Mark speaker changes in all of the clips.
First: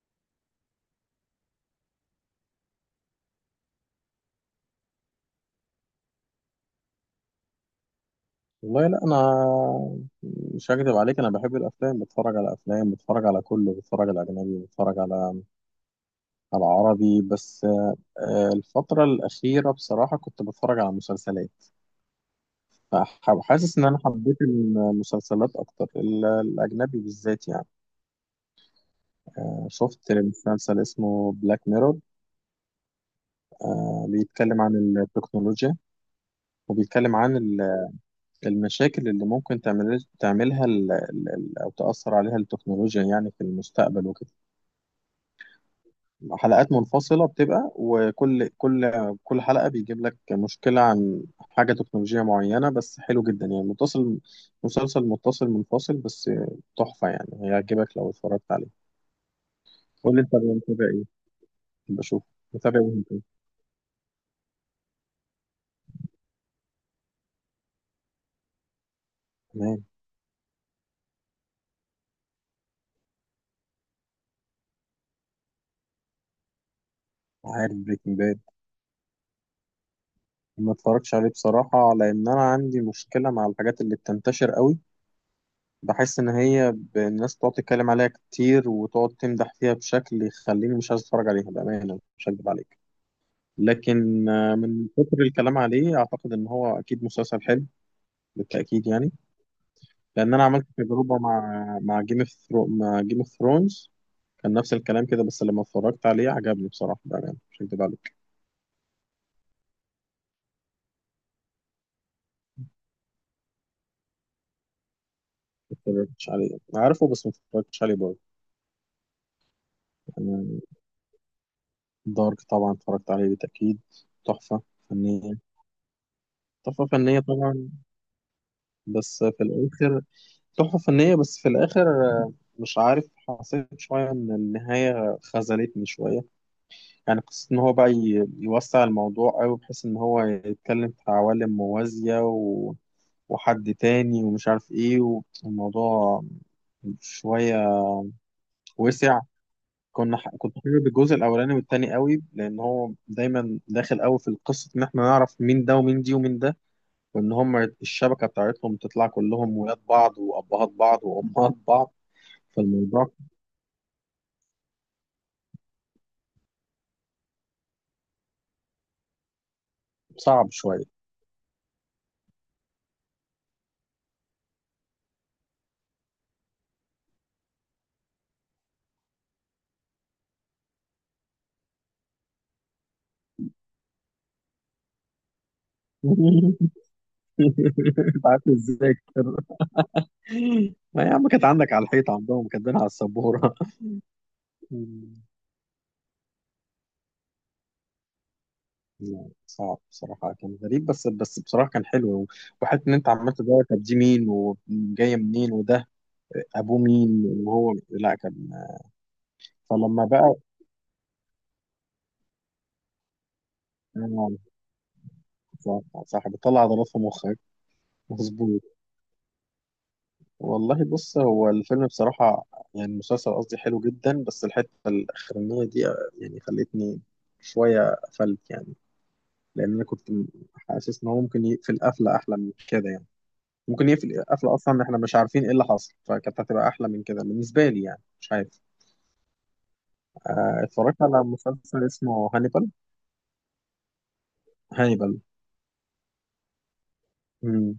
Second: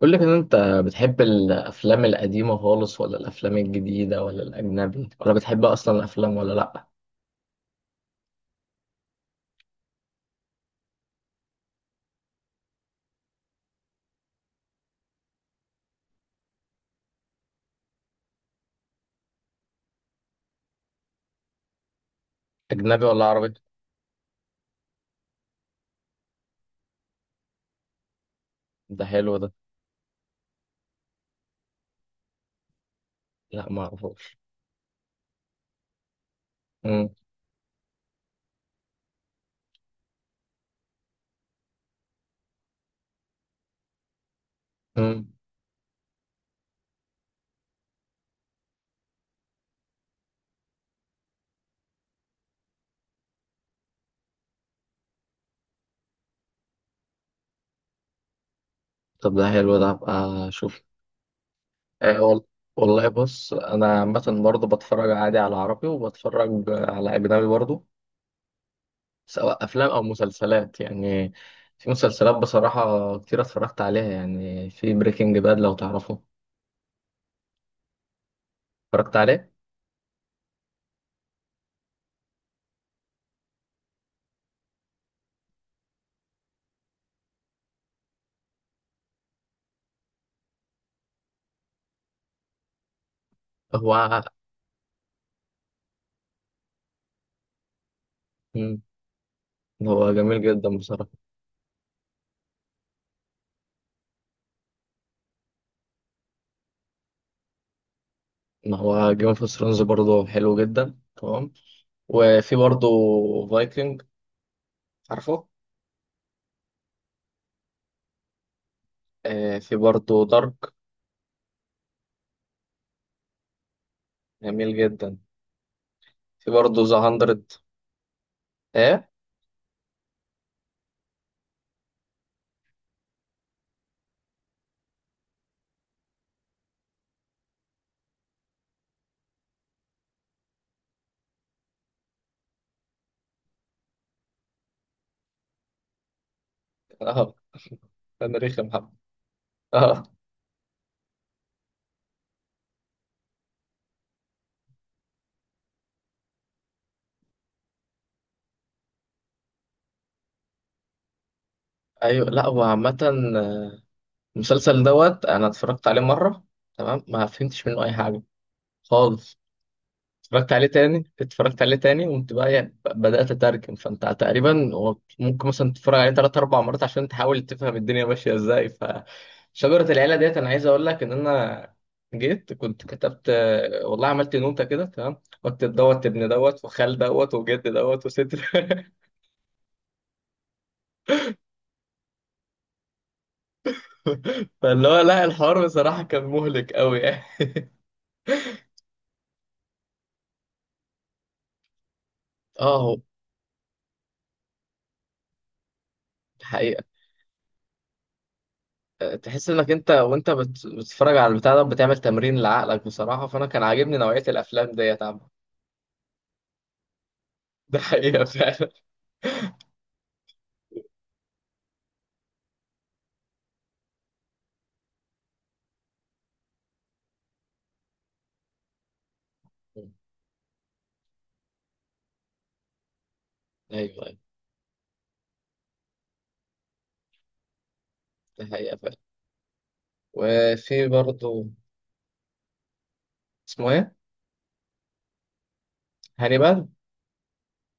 Speaker 1: قول لك ان انت بتحب الافلام القديمه خالص، ولا الافلام الجديده، ولا الاجنبي، ولا بتحب اصلا الافلام ولا لا؟
Speaker 2: والله لا، انا مش هكدب عليك. انا بحب الافلام، بتفرج على افلام، بتفرج على كله، بتفرج على اجنبي، بتفرج على عربي. بس الفتره الاخيره بصراحه كنت بتفرج على مسلسلات،
Speaker 1: اجنبي ولا عربي؟
Speaker 2: فحاسس ان انا حبيت المسلسلات اكتر، الاجنبي بالذات يعني.
Speaker 1: ده حلو ده.
Speaker 2: شفت مسلسل اسمه بلاك ميرور،
Speaker 1: لا ما اعرفوش.
Speaker 2: بيتكلم عن التكنولوجيا
Speaker 1: امم.
Speaker 2: وبيتكلم عن المشاكل اللي ممكن تعملها او تاثر عليها التكنولوجيا يعني في المستقبل وكده.
Speaker 1: أمم.
Speaker 2: حلقات منفصلة بتبقى، وكل كل كل حلقة بيجيب لك مشكلة عن حاجة تكنولوجية معينة، بس حلو جدا يعني. متصل مسلسل متصل منفصل، بس تحفة يعني، هيعجبك لو اتفرجت عليه.
Speaker 1: طب ده حلو ده، هبقى
Speaker 2: قول لي انت
Speaker 1: اشوف.
Speaker 2: متابع ايه
Speaker 1: أه
Speaker 2: بشوف.
Speaker 1: وال-
Speaker 2: متابع ايه
Speaker 1: والله
Speaker 2: انت؟
Speaker 1: بص، انا عامه برضه بتفرج عادي على عربي، وبتفرج على اجنبي برضه، سواء
Speaker 2: تمام.
Speaker 1: افلام او مسلسلات يعني. في مسلسلات بصراحه كتير اتفرجت عليها، يعني في بريكنج باد، لو تعرفه.
Speaker 2: عارف بريكنج باد،
Speaker 1: اتفرجت عليه.
Speaker 2: ما اتفرجتش عليه بصراحة، لأن أنا عندي مشكلة مع الحاجات اللي بتنتشر قوي. بحس إن هي الناس بتقعد تتكلم عليها كتير وتقعد تمدح فيها بشكل يخليني مش عايز أتفرج عليها، بأمانة مش هكدب عليك.
Speaker 1: هو.
Speaker 2: لكن من كتر الكلام عليه، اعتقد ان هو اكيد مسلسل حلو،
Speaker 1: أمم.
Speaker 2: بالتاكيد يعني.
Speaker 1: هو
Speaker 2: لان
Speaker 1: جميل
Speaker 2: انا عملت
Speaker 1: جدا بصراحه.
Speaker 2: تجربه مع جيم مع جيم اوف ثرونز، كان نفس الكلام كده، بس لما اتفرجت عليه عجبني بصراحه، بامانه مش هكدب عليك.
Speaker 1: ما هو جيم اوف ثرونز برضه حلو جدا، تمام. وفي برضه فايكنج، عارفه؟
Speaker 2: ما اتفرجتش عليه، انا عارفه بس ما اتفرجتش عليه برضه.
Speaker 1: آه، في برضه دارك.
Speaker 2: يعني دارك طبعا اتفرجت عليه بالتاكيد، تحفه
Speaker 1: جميل جدا.
Speaker 2: فنيه.
Speaker 1: في برضه
Speaker 2: تحفه
Speaker 1: ذا
Speaker 2: فنيه
Speaker 1: هاندرد.
Speaker 2: طبعا،
Speaker 1: ايه.
Speaker 2: بس في الاخر، تحفه فنيه بس في الاخر مش عارف، حسيت شويه ان النهايه خذلتني شويه. يعني قصة إن هو بقى يوسع الموضوع أوي بحيث إن هو يتكلم في عوالم موازية وحد تاني ومش عارف إيه، والموضوع
Speaker 1: اه.
Speaker 2: شوية
Speaker 1: انا رخم حب.
Speaker 2: وسع.
Speaker 1: اه.
Speaker 2: كنت حابب الجزء الأولاني والتاني قوي، لأن هو دايما داخل قوي في القصة، إن إحنا نعرف مين ده ومين دي ومين ده، وإن هم الشبكة بتاعتهم تطلع كلهم ولاد بعض وأبهات بعض وأمهات بعض.
Speaker 1: ايوه، لا هو عامة.
Speaker 2: فالموضوع
Speaker 1: آه، المسلسل دوت انا اتفرجت عليه مرة، تمام. ما فهمتش منه اي حاجة خالص.
Speaker 2: صعب
Speaker 1: اتفرجت عليه
Speaker 2: شوية.
Speaker 1: تاني، اتفرجت عليه تاني وانت بقى يعني، بدأت اترجم. فانت تقريبا هو ممكن مثلا تتفرج عليه تلات اربع مرات عشان تحاول تفهم الدنيا ماشية ازاي. فشجرة العيلة ديت انا عايز اقول لك ان انا جيت كنت كتبت، والله عملت نوتة كده، تمام. واكتب دوت ابن، دوت وخال، دوت وجد، دوت
Speaker 2: أنت
Speaker 1: وست
Speaker 2: عارف إزاي، ما يا عم كانت عندك على الحيطة، عندهم كاتبينها على السبورة.
Speaker 1: فاللي هو
Speaker 2: مم.
Speaker 1: لا، الحوار بصراحة كان مهلك قوي يعني.
Speaker 2: لا، صعب بصراحة، كان غريب، بس بصراحة كان حلو.
Speaker 1: اه
Speaker 2: وحتى إن
Speaker 1: هو
Speaker 2: أنت عمال تدور، طب دي مين وجاية منين، وده أبوه
Speaker 1: حقيقة.
Speaker 2: مين، وهو لا كان.
Speaker 1: تحس انك انت
Speaker 2: فلما
Speaker 1: وانت
Speaker 2: بقى
Speaker 1: بتتفرج على البتاع ده، بتعمل تمرين لعقلك بصراحة، فانا كان عاجبني نوعية
Speaker 2: آه،
Speaker 1: الافلام ديت، عم
Speaker 2: صح. صح، بتطلع عضلات في مخك،
Speaker 1: ده حقيقة
Speaker 2: مظبوط.
Speaker 1: فعلا
Speaker 2: والله بص، هو الفيلم بصراحة، يعني المسلسل قصدي، حلو جدا، بس الحتة الأخرانية دي يعني خلتني شوية قفلت يعني. لان انا حاسس ان هو ممكن يقفل قفله احلى من كده يعني. ممكن
Speaker 1: ايوه، ايوه.
Speaker 2: يقفل قفله اصلا احنا مش عارفين ايه اللي حصل، فكانت هتبقى احلى من كده بالنسبه لي يعني، مش
Speaker 1: ده
Speaker 2: عارف.
Speaker 1: حقيقة فعلا. وفي
Speaker 2: اتفرجت على
Speaker 1: برضو.
Speaker 2: مسلسل اسمه هانيبال.
Speaker 1: اسمه ايه؟
Speaker 2: هانيبال.
Speaker 1: هانيبال.
Speaker 2: مم.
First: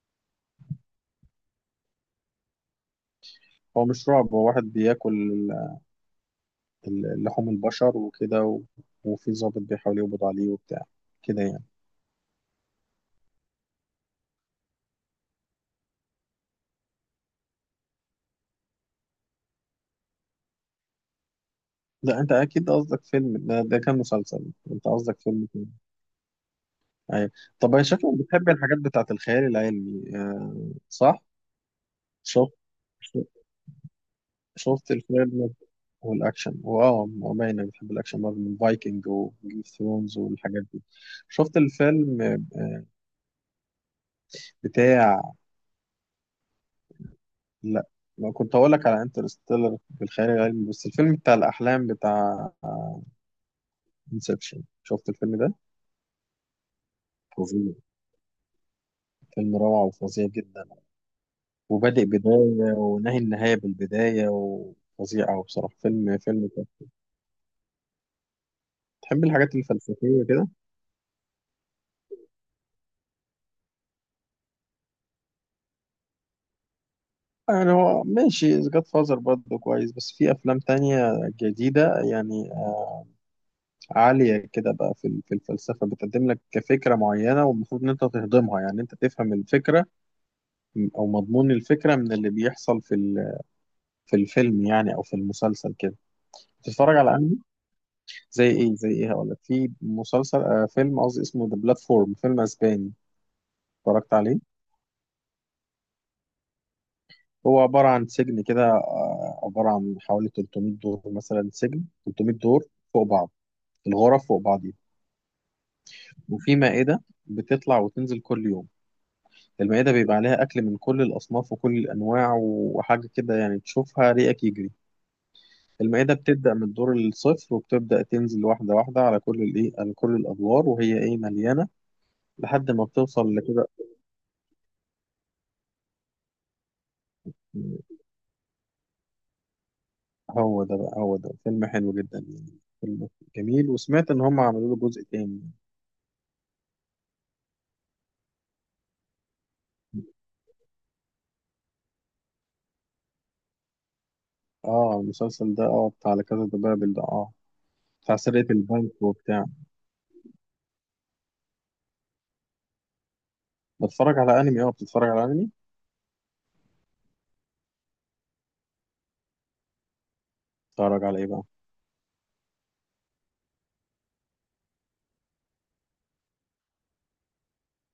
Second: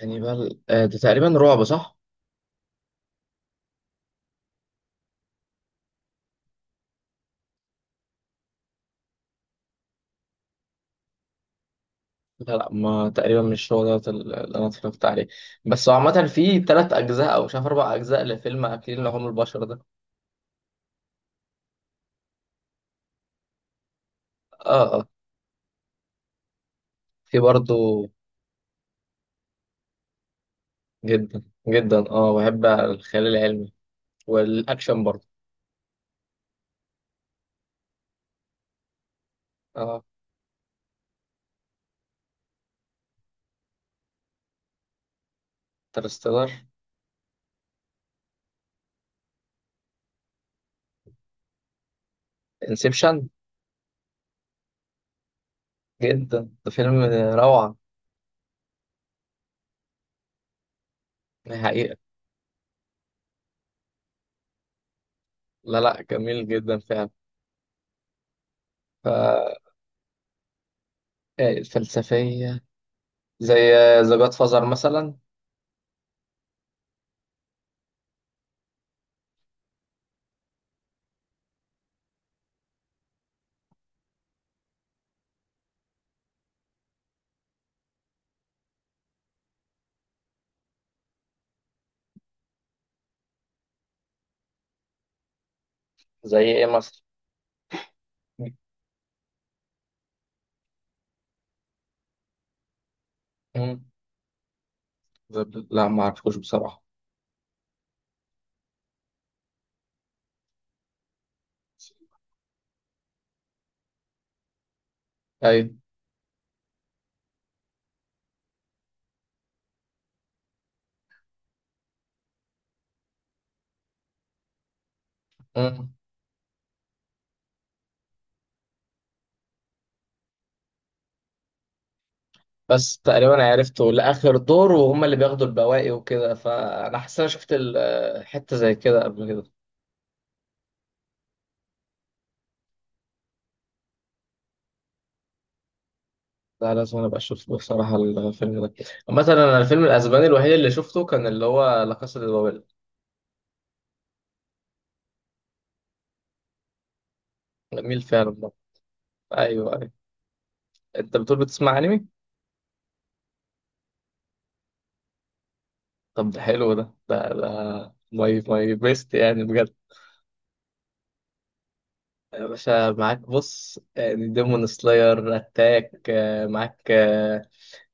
Speaker 1: هانيبال، آه، ده تقريبا رعب، صح؟
Speaker 2: هو مش رعب، هو واحد بياكل لحوم البشر وكده وفي ضابط بيحاول يقبض عليه وبتاع كده يعني.
Speaker 1: لا لا، ما تقريبا مش هو دوت اللي انا اتفرجت عليه. بس هو عامة في 3 اجزاء او مش عارف 4 اجزاء لفيلم اكلين لحوم البشر ده.
Speaker 2: لا انت اكيد قصدك فيلم ده، ده كان مسلسل.
Speaker 1: اه
Speaker 2: انت
Speaker 1: اه.
Speaker 2: قصدك فيلم تاني. ايوه.
Speaker 1: في
Speaker 2: طب انا
Speaker 1: برضو.
Speaker 2: شكلك بتحب الحاجات بتاعت الخيال العلمي، آه صح.
Speaker 1: جدا. جدا، اه
Speaker 2: شوف،
Speaker 1: بحب الخيال العلمي
Speaker 2: شفت
Speaker 1: والاكشن برضو.
Speaker 2: الفيلم، والاكشن، واه، هو باين انا بحب الاكشن برضه من فايكنج وجيم اوف
Speaker 1: اه.
Speaker 2: ثرونز والحاجات دي. شفت الفيلم بتاع؟
Speaker 1: انترستيلر.
Speaker 2: لا، ما كنت اقول لك على انترستيلر بالخيال العلمي، بس الفيلم بتاع الاحلام، بتاع
Speaker 1: انسبشن.
Speaker 2: انسبشن. شفت الفيلم ده؟
Speaker 1: جدا، ده فيلم
Speaker 2: فظيع،
Speaker 1: روعة.
Speaker 2: فيلم روعة وفظيع جدا،
Speaker 1: حقيقة.
Speaker 2: وبادئ بداية ونهي النهاية بالبداية، وفظيع أوي بصراحة،
Speaker 1: لا لا،
Speaker 2: فيلم
Speaker 1: جميل
Speaker 2: فيلم كده.
Speaker 1: جدا فعلا.
Speaker 2: تحب الحاجات
Speaker 1: ف-
Speaker 2: الفلسفية كده؟
Speaker 1: الفلسفية زي ذا جاد فازر مثلا.
Speaker 2: يعني هو ماشي، جاد فازر برضه كويس، بس في أفلام تانية جديدة يعني، عالية كده بقى في في الفلسفة، بتقدم لك كفكرة معينة والمفروض إن أنت تهضمها، يعني أنت تفهم الفكرة أو مضمون الفكرة من اللي بيحصل في في الفيلم يعني أو في المسلسل كده.
Speaker 1: زي ايه
Speaker 2: بتتفرج
Speaker 1: مثلا؟
Speaker 2: على أنمي؟ زي إيه زي إيه، هقول لك في مسلسل آه فيلم قصدي اسمه ذا بلاتفورم، فيلم أسباني،
Speaker 1: مم.
Speaker 2: اتفرجت عليه؟
Speaker 1: لا ما اعرفوش بصراحة.
Speaker 2: هو عبارة عن سجن كده، عبارة عن حوالي 300 دور مثلا، سجن 300 دور فوق بعض، الغرف فوق بعضيها،
Speaker 1: ايوه.
Speaker 2: وفي مائدة بتطلع وتنزل كل يوم. المائدة بيبقى عليها أكل من كل الأصناف وكل الأنواع وحاجة كده، يعني تشوفها ريقك يجري.
Speaker 1: مم.
Speaker 2: المائدة بتبدأ من الدور الصفر وبتبدأ تنزل واحدة واحدة على كل الإيه على كل الأدوار وهي إيه مليانة، لحد ما
Speaker 1: بس
Speaker 2: بتوصل
Speaker 1: تقريبا
Speaker 2: لكده.
Speaker 1: عرفته لآخر دور، وهم اللي بياخدوا البواقي وكده، فأنا حاسس إن أنا شفت حتة زي كده قبل كده.
Speaker 2: هو ده بقى، هو ده فيلم حلو جدا يعني، فيلم جميل، وسمعت إن هم عملوا له جزء تاني.
Speaker 1: لا، لازم أنا أبقى أشوف بصراحة الفيلم ده. مثلا أنا الفيلم الأسباني الوحيد اللي شفته كان اللي هو لا كاسا دي بابل.
Speaker 2: اه، المسلسل ده اه، بتاع لا كازا دي بابل ده، اه،
Speaker 1: جميل
Speaker 2: بتاع
Speaker 1: فعلا
Speaker 2: سرقة
Speaker 1: ده.
Speaker 2: البنك وبتاع.
Speaker 1: أيوه أيوه. انت بتقول بتسمع انمي.
Speaker 2: بتتفرج على أنمي، اه بتتفرج على أنمي.
Speaker 1: طب ده حلو ده، ماي بيست يعني بجد.
Speaker 2: اتفرج على ايه بقى؟
Speaker 1: يا باشا معاك، بص يعني ديمون سلاير، اتاك، معاك، آه،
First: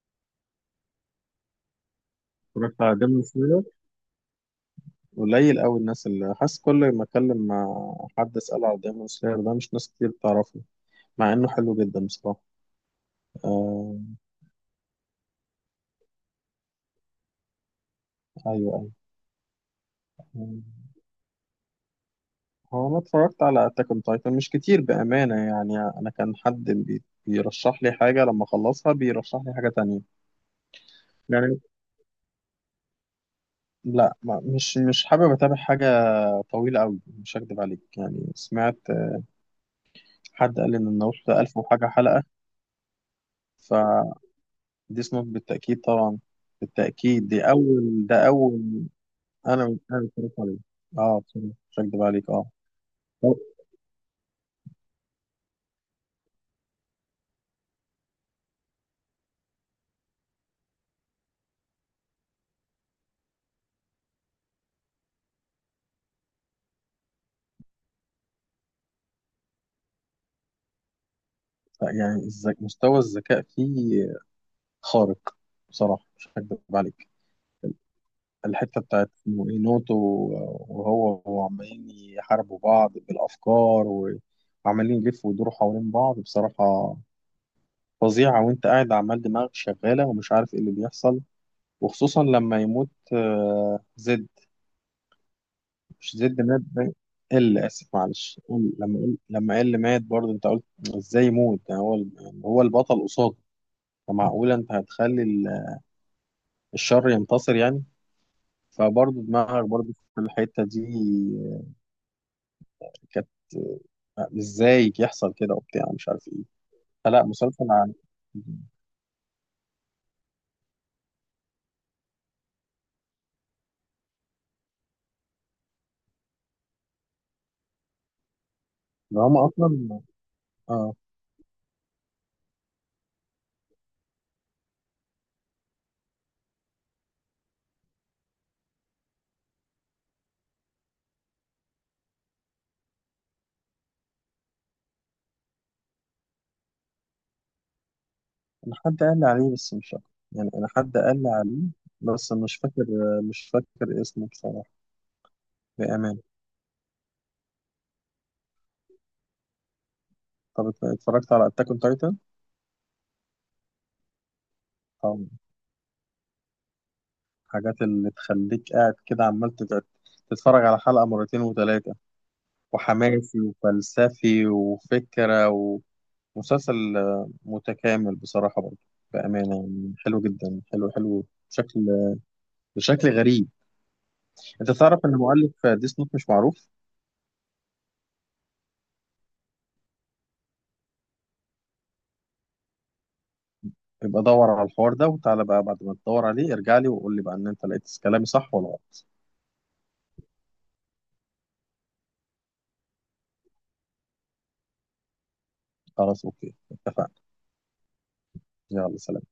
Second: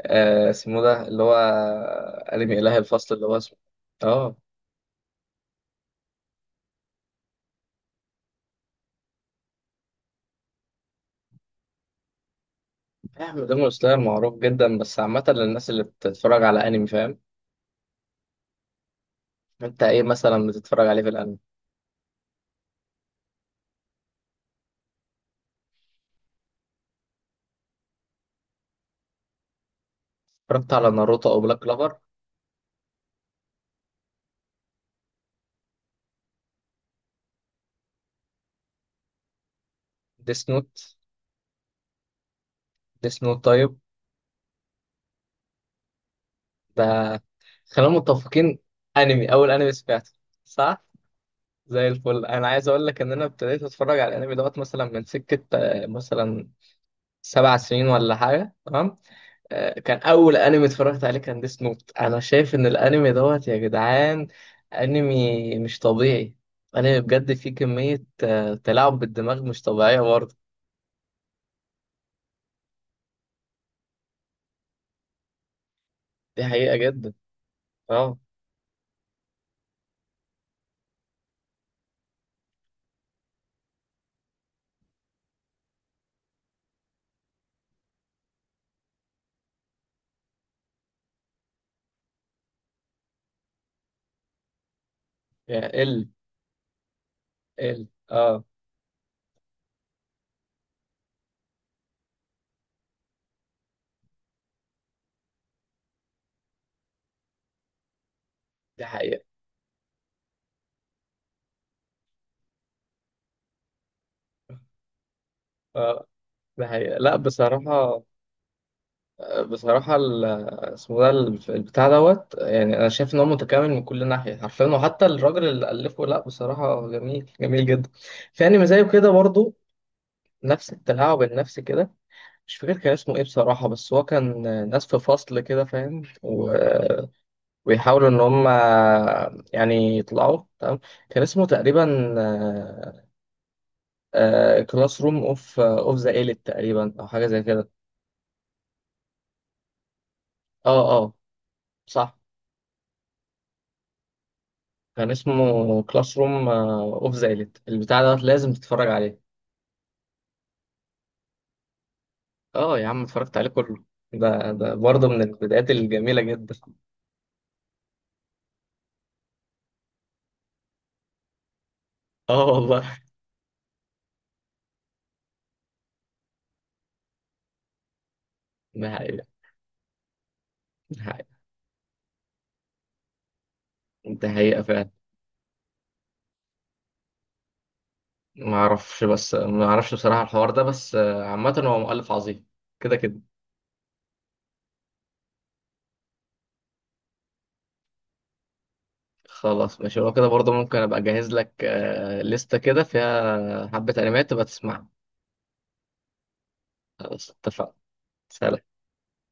Speaker 1: آه، اسمه ده اللي هو انمي اله
Speaker 2: اتفرجت على
Speaker 1: الفصل
Speaker 2: ديمون
Speaker 1: اللي هو اسمه.
Speaker 2: سلاير،
Speaker 1: اه.
Speaker 2: قليل قوي الناس اللي، حاسس كل ما اتكلم مع حد اساله على ديمون سلاير ده، مش ناس كتير بتعرفه، مع انه حلو جدا بصراحه.
Speaker 1: فاهم، ديمون سلاير
Speaker 2: آه...
Speaker 1: معروف جدا، بس عامة للناس اللي بتتفرج على انمي، فاهم.
Speaker 2: ايوه ايوه.
Speaker 1: انت ايه مثلا بتتفرج عليه في الانمي؟
Speaker 2: هو انا اتفرجت على اتاك اون تايتن، مش كتير بامانه يعني، انا كان حد بيرشح لي حاجه لما اخلصها بيرشح لي حاجه تانية
Speaker 1: اتفرجت على ناروتو او بلاك
Speaker 2: يعني.
Speaker 1: كلوفر؟
Speaker 2: لا، ما مش مش حابب اتابع حاجه طويله قوي مش هكدب عليك يعني. سمعت
Speaker 1: ديس
Speaker 2: حد
Speaker 1: نوت.
Speaker 2: قال ان الناروتو ده 1000 وحاجه حلقه.
Speaker 1: ديس نوت،
Speaker 2: ف
Speaker 1: طيب.
Speaker 2: دي سموك بالتأكيد طبعا،
Speaker 1: ده،
Speaker 2: بالتأكيد دي
Speaker 1: خلينا
Speaker 2: أول، ده
Speaker 1: متفقين،
Speaker 2: أول.
Speaker 1: انمي، اول
Speaker 2: أنا
Speaker 1: انمي
Speaker 2: أنا
Speaker 1: سمعته.
Speaker 2: اتفرجت عليه
Speaker 1: صح.
Speaker 2: أه، بصراحة مش
Speaker 1: زي
Speaker 2: هكدب
Speaker 1: الفل.
Speaker 2: عليك أه.
Speaker 1: انا عايز اقول لك ان انا
Speaker 2: هو-
Speaker 1: ابتديت اتفرج على الانمي دوت مثلا من سكه، مثلا 7 سنين ولا حاجه، تمام. آه، كان اول انمي اتفرجت عليه كان ديس نوت. انا شايف ان الانمي دوت يا جدعان انمي مش طبيعي. انمي بجد فيه كميه، تلاعب بالدماغ مش طبيعيه برضه.
Speaker 2: يعني مستوى الذكاء فيه خارق، بصراحة مش
Speaker 1: دي
Speaker 2: هكدب
Speaker 1: حقيقه
Speaker 2: عليك.
Speaker 1: جدا. اه.
Speaker 2: الحتة بتاعت إنه إيه نوتو، وعمالين يحاربوا بعض بالأفكار وعمالين يلفوا ويدوروا حوالين بعض، بصراحة فظيعة. وأنت قاعد عمال دماغك شغالة ومش عارف إيه اللي بيحصل، وخصوصا لما يموت زد.
Speaker 1: يا ال
Speaker 2: مش زد، مات باين، ال
Speaker 1: ال
Speaker 2: اسف معلش،
Speaker 1: اه
Speaker 2: ال لما ال لما ال مات برضه انت قلت ازاي يموت ده، هو يعني هو البطل قصاده، فمعقوله انت هتخلي الشر ينتصر يعني.
Speaker 1: دي
Speaker 2: فبرضه
Speaker 1: حقيقه.
Speaker 2: دماغك برضه في الحته دي كانت، ازاي يحصل كده وبتاع
Speaker 1: اه،
Speaker 2: مش عارف ايه.
Speaker 1: دي حقيقه، لا
Speaker 2: فلا، مسلسل عن،
Speaker 1: بصراحه. بصراحة اسمه ده البتاع دوت يعني، أنا شايف إن هو متكامل من كل ناحية حرفيا، وحتى الراجل اللي ألفه، لأ بصراحة جميل جميل جدا. في أنمي زيه كده
Speaker 2: ده هما
Speaker 1: برضه،
Speaker 2: اصلا،
Speaker 1: نفس
Speaker 2: اه.
Speaker 1: التلاعب النفسي كده. مش فاكر كان اسمه إيه بصراحة، بس هو كان ناس في فصل كده، فاهم، ويحاولوا إن هم يعني يطلعوا، تمام. كان اسمه تقريبا كلاس روم أوف ذا إيليت، تقريبا أو حاجة زي كده.
Speaker 2: انا حد قال لي عليه بس مش فاكر يعني انا
Speaker 1: أه
Speaker 2: حد
Speaker 1: أه.
Speaker 2: قال لي عليه
Speaker 1: صح.
Speaker 2: بس مش فاكر، مش فاكر اسمه بصراحه،
Speaker 1: كان اسمه كلاس
Speaker 2: بامانه.
Speaker 1: روم اوف ذا إليت، البتاع ده لازم تتفرج عليه.
Speaker 2: طب اتفرجت على اتاك اون تايتن؟
Speaker 1: اه يا عم، اتفرجت عليه كله. ده برضه من البدايات الجميلة جدا.
Speaker 2: الحاجات اللي تخليك قاعد كده عمال تتفرج على حلقة مرتين وتلاتة،
Speaker 1: اه والله.
Speaker 2: وحماسي وفلسفي وفكرة ومسلسل متكامل بصراحة برضه،
Speaker 1: ده حقيقة.
Speaker 2: بأمانة يعني حلو جدا، حلو
Speaker 1: ده
Speaker 2: حلو
Speaker 1: حقيقة.
Speaker 2: بشكل، بشكل غريب.
Speaker 1: ده حقيقة
Speaker 2: أنت
Speaker 1: فعلا.
Speaker 2: تعرف إن مؤلف ديس نوت مش معروف؟
Speaker 1: ما اعرفش، بس ما اعرفش بصراحة الحوار ده بس، عامة هو مؤلف عظيم، كده كده.
Speaker 2: يبقى دور على الحوار ده، وتعالى بقى بعد ما تدور عليه ارجع لي وقول لي بقى إن أنت لقيت كلامي صح ولا غلط.
Speaker 1: خلاص، ماشي لو كده. برضه ممكن ابقى اجهز لك، لستة كده فيها حبة انميات تبقى تسمعها.
Speaker 2: خلاص أوكي اتفقنا.
Speaker 1: خلاص اتفقنا. سلام.
Speaker 2: يلا سلام.